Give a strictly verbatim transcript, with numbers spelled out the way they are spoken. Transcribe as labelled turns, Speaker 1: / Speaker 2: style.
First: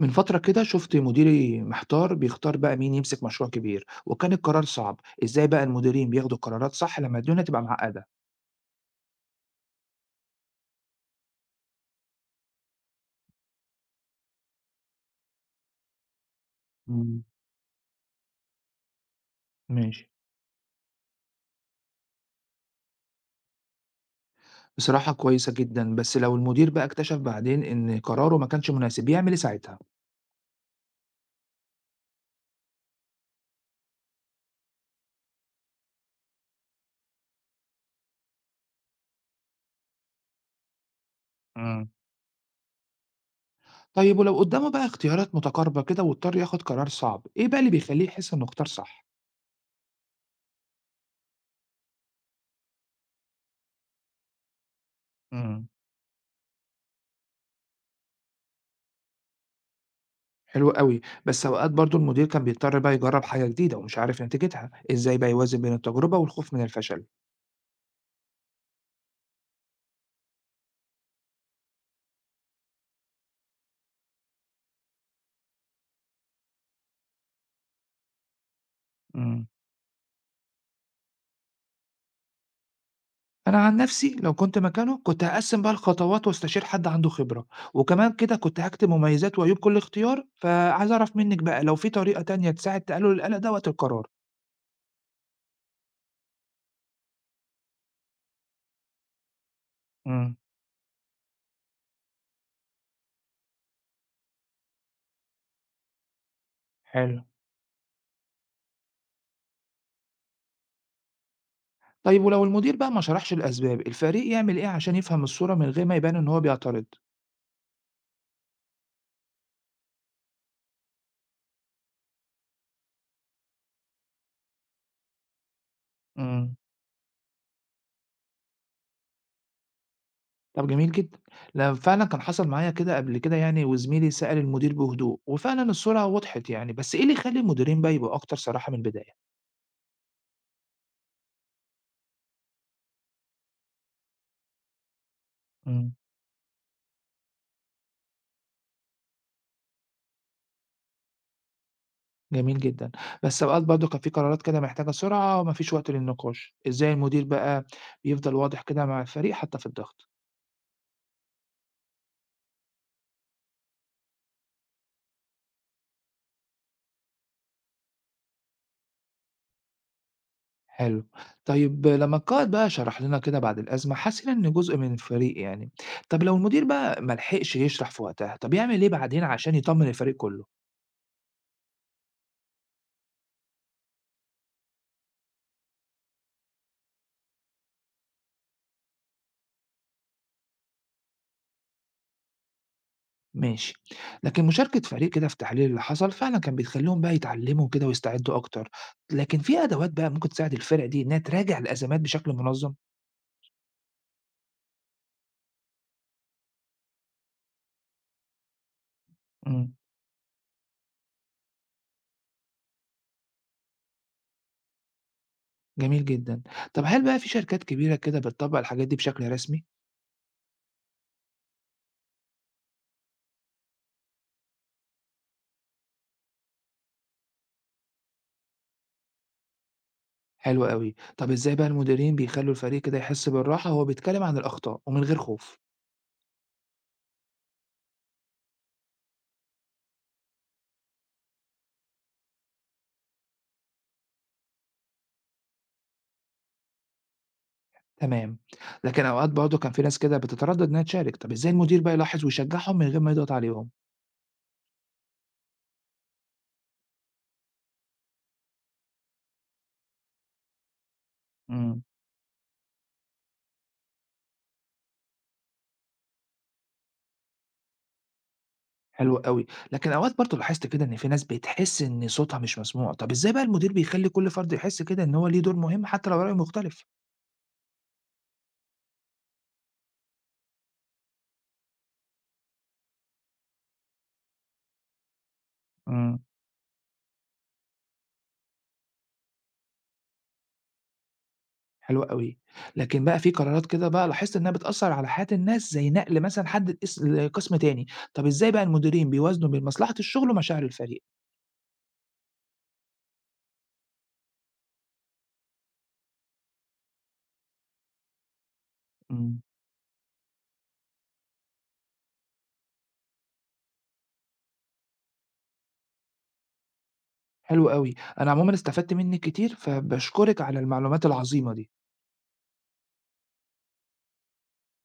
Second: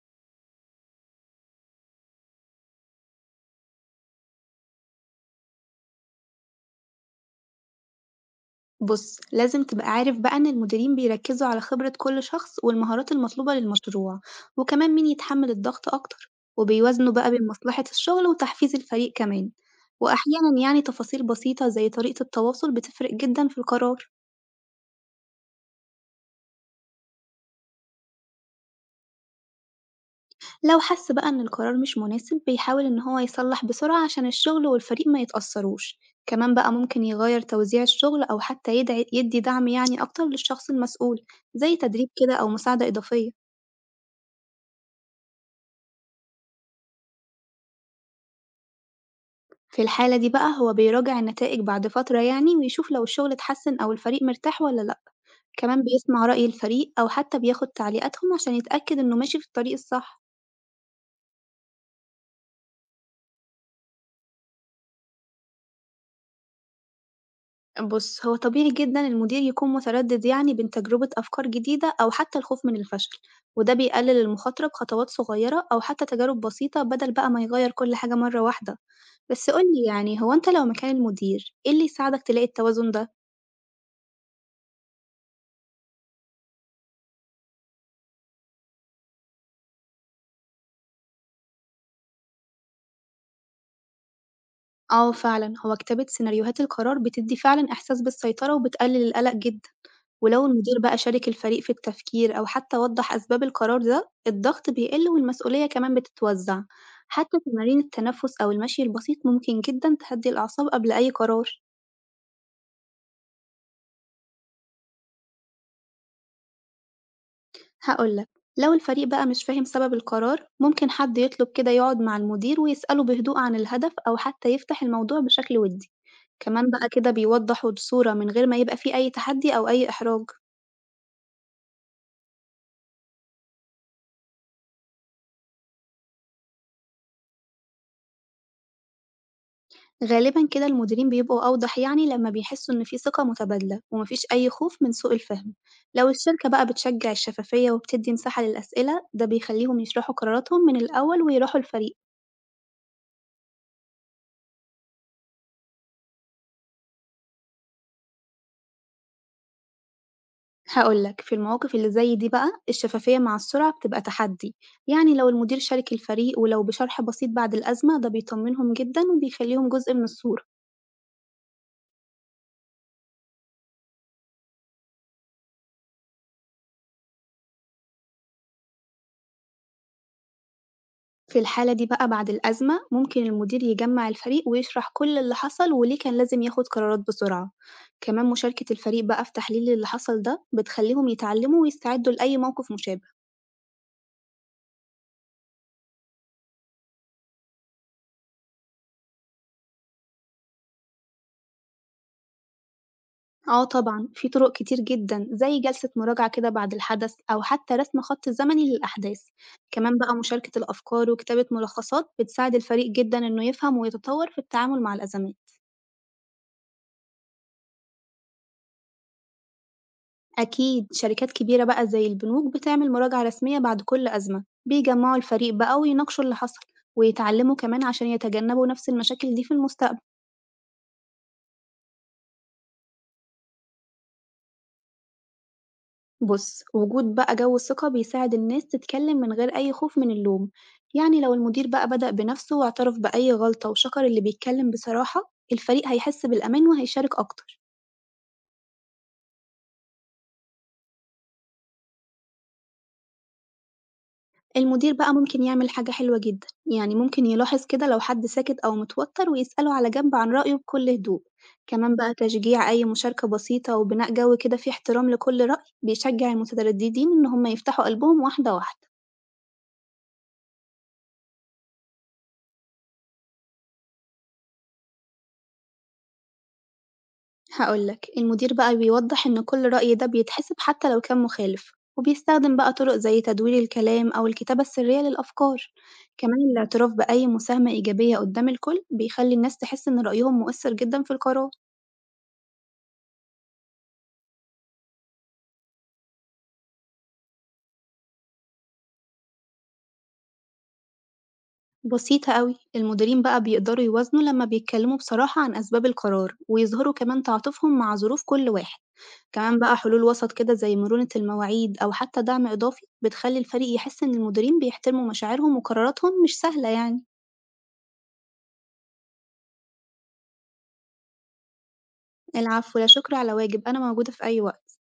Speaker 1: من فترة كده شفت مديري محتار بيختار بقى مين يمسك مشروع كبير، وكان القرار صعب. ازاي بقى المديرين بياخدوا قرارات صح لما الدنيا تبقى معقدة؟
Speaker 2: بُص، لازم تبقى عارف بقى إن المديرين بيركّزوا على خبرة كل شخص والمهارات المطلوبة للمشروع، وكمان مين يتحمّل الضغط أكتر، وبيوازنوا
Speaker 1: مم،
Speaker 2: بقى بين مصلحة الشغل وتحفيز الفريق كمان،
Speaker 1: ماشي.
Speaker 2: وأحيانًا يعني تفاصيل بسيطة زي طريقة التواصل بتفرق جدًا في القرار.
Speaker 1: بصراحة كويسة جدا، بس لو المدير بقى اكتشف بعدين ان قراره ما كانش مناسب يعمل ايه ساعتها؟
Speaker 2: لو حَس بقى إن القرار مش مناسب بيحاول إن هو يصلّح بسرعة عشان الشغل والفريق ما يتأثّروش، كمان بقى ممكن يغيّر توزيع الشغل أو حتى يدعي يدّي دعم يعني أكتر للشخص المسؤول، زي
Speaker 1: مم.
Speaker 2: تدريب كده أو مساعدة إضافية.
Speaker 1: طيب ولو قدامه بقى اختيارات متقاربة كده واضطر ياخد قرار صعب، ايه بقى اللي بيخليه يحس انه اختار صح؟
Speaker 2: في الحالة دي بقى هو بيراجع النتائج بعد فترة يعني ويشوف لو الشغل اتحسن أو الفريق مرتاح ولا لأ،
Speaker 1: مم.
Speaker 2: كمان بيسمع رأي الفريق أو حتى بياخد تعليقاتهم عشان يتأكد إنه ماشي في الطريق الصح.
Speaker 1: حلو قوي. بس اوقات برضو المدير كان بيضطر بقى يجرب حاجة جديدة ومش عارف نتيجتها، ازاي بقى يوازن بين التجربة والخوف من الفشل؟
Speaker 2: بص، هو طبيعي جدا المدير يكون متردد يعني بين تجربة أفكار جديدة أو حتى الخوف من الفشل، وده بيقلل المخاطرة بخطوات صغيرة أو حتى تجارب بسيطة بدل بقى ما يغير كل حاجة مرة واحدة.
Speaker 1: مم.
Speaker 2: بس قولي يعني، هو أنت لو مكان المدير إيه اللي يساعدك تلاقي التوازن ده؟
Speaker 1: أنا عن نفسي لو كنت مكانه كنت هاقسّم بقى الخطوات واستشير حد عنده خبرة، وكمان كده كنت هاكتب مميزات وعيوب كل اختيار، فعايز أعرف منِّك بقى لو في طريقة تانية تساعد تقلل القلق ده وقت القرار.
Speaker 2: آه فعلًا، هو كتابة سيناريوهات القرار بتدّي فعلًا إحساس بالسيطرة وبتقلل القلق جدًا،
Speaker 1: امم،
Speaker 2: ولو المدير بقى شارك الفريق في التفكير أو حتى وضّح أسباب القرار ده، الضغط بيقل والمسؤولية كمان بتتوزّع.
Speaker 1: حلو.
Speaker 2: حتى تمارين التنفس أو المشي البسيط ممكن جدًا تهدّي الأعصاب قبل أي قرار.
Speaker 1: طيب ولو المدير بقى ما شرحش الأسباب، الفريق يعمل إيه عشان يفهم الصورة من غير ما يبان إن هو بيعترض؟
Speaker 2: هاقول لك، لو الفريق بقى مش فاهم سبب القرار، ممكن حد يطلب كده يقعد مع المدير ويسأله بهدوء عن الهدف أو حتى يفتح الموضوع بشكل ودي،
Speaker 1: امم.
Speaker 2: كمان بقى كده بيوضّحوا الصورة من غير ما يبقى في أي تحدي أو أي إحراج.
Speaker 1: طب جميل جدًا. لأ فعلًا كان حصل معايا كده قبل كده يعني، وزميلي سأل المدير بهدوء، وفعلًا الصورة وضحت يعني، بس إيه اللي يخلي المديرين بقى يبقوا أكتر صراحة من البداية؟
Speaker 2: غالبًا كده المديرين بيبقوا أوضح يعني لما بيحسوا إن في ثقة متبادلة ومفيش أي خوف من سوء الفهم.
Speaker 1: امم.
Speaker 2: لو الشركة بقى بتشجع الشفافية وبتدي مساحة للأسئلة ده بيخليهم يشرحوا قراراتهم من الأول ويروحوا الفريق.
Speaker 1: جميل جدًا. بس أوقات برضه كان في قرارات كده محتاجة سرعة وما فيش وقت للنقاش، إزاي المدير بقى بيفضل واضح كده مع الفريق حتى في الضغط؟
Speaker 2: هقولك، في المواقف اللي زي دي بقى الشفافية مع السرعة بتبقى تحدي، يعني لو المدير شارك الفريق ولو بشرح بسيط بعد الأزمة ده بيطمنهم جدًا وبيخليهم جزء من الصورة.
Speaker 1: حلو. طيب لمّا القائد بقى شرح لنا كده بعد الأزمة حسينا إنه جزء من الفريق يعني، طب لو المدير بقى ما لحقش يشرح في وقتها، طب يعمل إيه بعدين عشان يطمن الفريق كله؟
Speaker 2: في الحالة دي بقى بعد الأزمة ممكن المدير يجمع الفريق ويشرح كل اللي حصل وليه كان لازم ياخد قرارات بسرعة، كمان مشاركة الفريق بقى في تحليل اللي حصل ده بتخليهم يتعلموا ويستعدوا لأي موقف مشابه.
Speaker 1: ماشي. لكن مشاركة فريق كده في تحليل اللي حصل فعلًا كان بيخلّيهم بقى يتعلموا كده ويستعدوا أكتر، لكن في أدوات بقى ممكن تساعد الفرق دي إنها تراجع الأزمات بشكل منظم؟
Speaker 2: اه طبعا في طرق كتير جدا زي جلسة مراجعة كده بعد الحدث أو حتى رسم خط زمني للأحداث،
Speaker 1: إمم.
Speaker 2: كمان بقى مشاركة الأفكار وكتابة ملخصات بتساعد الفريق جدا إنه يفهم ويتطور في التعامل مع الأزمات.
Speaker 1: جميل جدًا. طب هل بقى في شركات كبيرة كده بتطبّق الحاجات دي بشكل رسمي؟
Speaker 2: أكيد شركات كبيرة بقى زي البنوك بتعمل مراجعة رسمية بعد كل أزمة، بيجمعوا الفريق بقى ويناقشوا اللي حصل ويتعلموا كمان عشان يتجنبوا نفس المشاكل دي في المستقبل.
Speaker 1: حلو أوي. طب إزاي بقى المديرين بيخلّوا الفريق كده يحس بالراحة وهو بيتكلم عن الأخطاء ومن غير خوف؟
Speaker 2: بص، وجود بقى جو الثقة بيساعد الناس تتكلم من غير أي خوف من اللوم. يعني لو المدير بقى بدأ بنفسه واعترف بأي غلطة وشكر اللي بيتكلم بصراحة، الفريق هيحس بالأمان وهيشارك أكتر.
Speaker 1: تمام. لكن أوقات برضه كان في ناس كده بتتردد إنها تشارك، طب إزاي المدير بقى يلاحظ ويشجعهم من غير ما يضغط عليهم؟
Speaker 2: المدير بقى ممكن يعمل حاجة حلوة جدًا، يعني ممكن يلاحظ كده لو حد ساكت أو متوتر ويسأله على جنب عن رأيه بكل هدوء،
Speaker 1: إمم،
Speaker 2: كمان بقى تشجيع أي مشاركة بسيطة وبناء جو كده فيه احترام لكل رأي بيشجع المترددين إن هم يفتحوا قلبهم واحدة واحدة.
Speaker 1: حلو أوي. لكن أوقات برضه لاحظت كده إن في ناس بتحس إن صوتها مش مسموع، طب إزاي بقى المدير بيخلّي كل فرد يحس كده إن هو ليه دور مهم حتى لو رأيه مختلف؟
Speaker 2: هاقول لك، المدير بقى بيوضح إن كل رأي ده بيتحسب حتى لو كان مخالف، وبيستخدم بقى طرق زي تدوير الكلام أو الكتابة السرية للأفكار،
Speaker 1: إمم.
Speaker 2: كمان الاعتراف بأي مساهمة إيجابية قدام الكل بيخلي الناس تحس إن رأيهم مؤثر جدًا في القرار.
Speaker 1: حلو أوي. لكن بقى في قرارات كده بقى لاحظت إنها بتأثّر على حياة الناس زي نقل مثلًا حد لقس لقسم تاني، طب إزاي بقى المديرين بيوازنوا بين مصلحة الشغل ومشاعر الفريق؟
Speaker 2: بسيطة أوي، المديرين بقى بيقدروا يوازنوا لما بيتكلموا بصراحة عن أسباب القرار ويظهروا كمان تعاطفهم مع ظروف كل واحد،
Speaker 1: إمم.
Speaker 2: كمان بقى حلول وسط كده زي مرونة المواعيد أو حتى دعم إضافي بتخلي الفريق يحس إن المديرين بيحترموا مشاعرهم وقراراتهم مش سهلة يعني.
Speaker 1: حلو أوي. أنا عمومًا استفدت منِّك كتير، فباشكرِك على المعلومات العظيمة دي.
Speaker 2: العفو، لا شكر على واجب. أنا موجودة في أي وقت.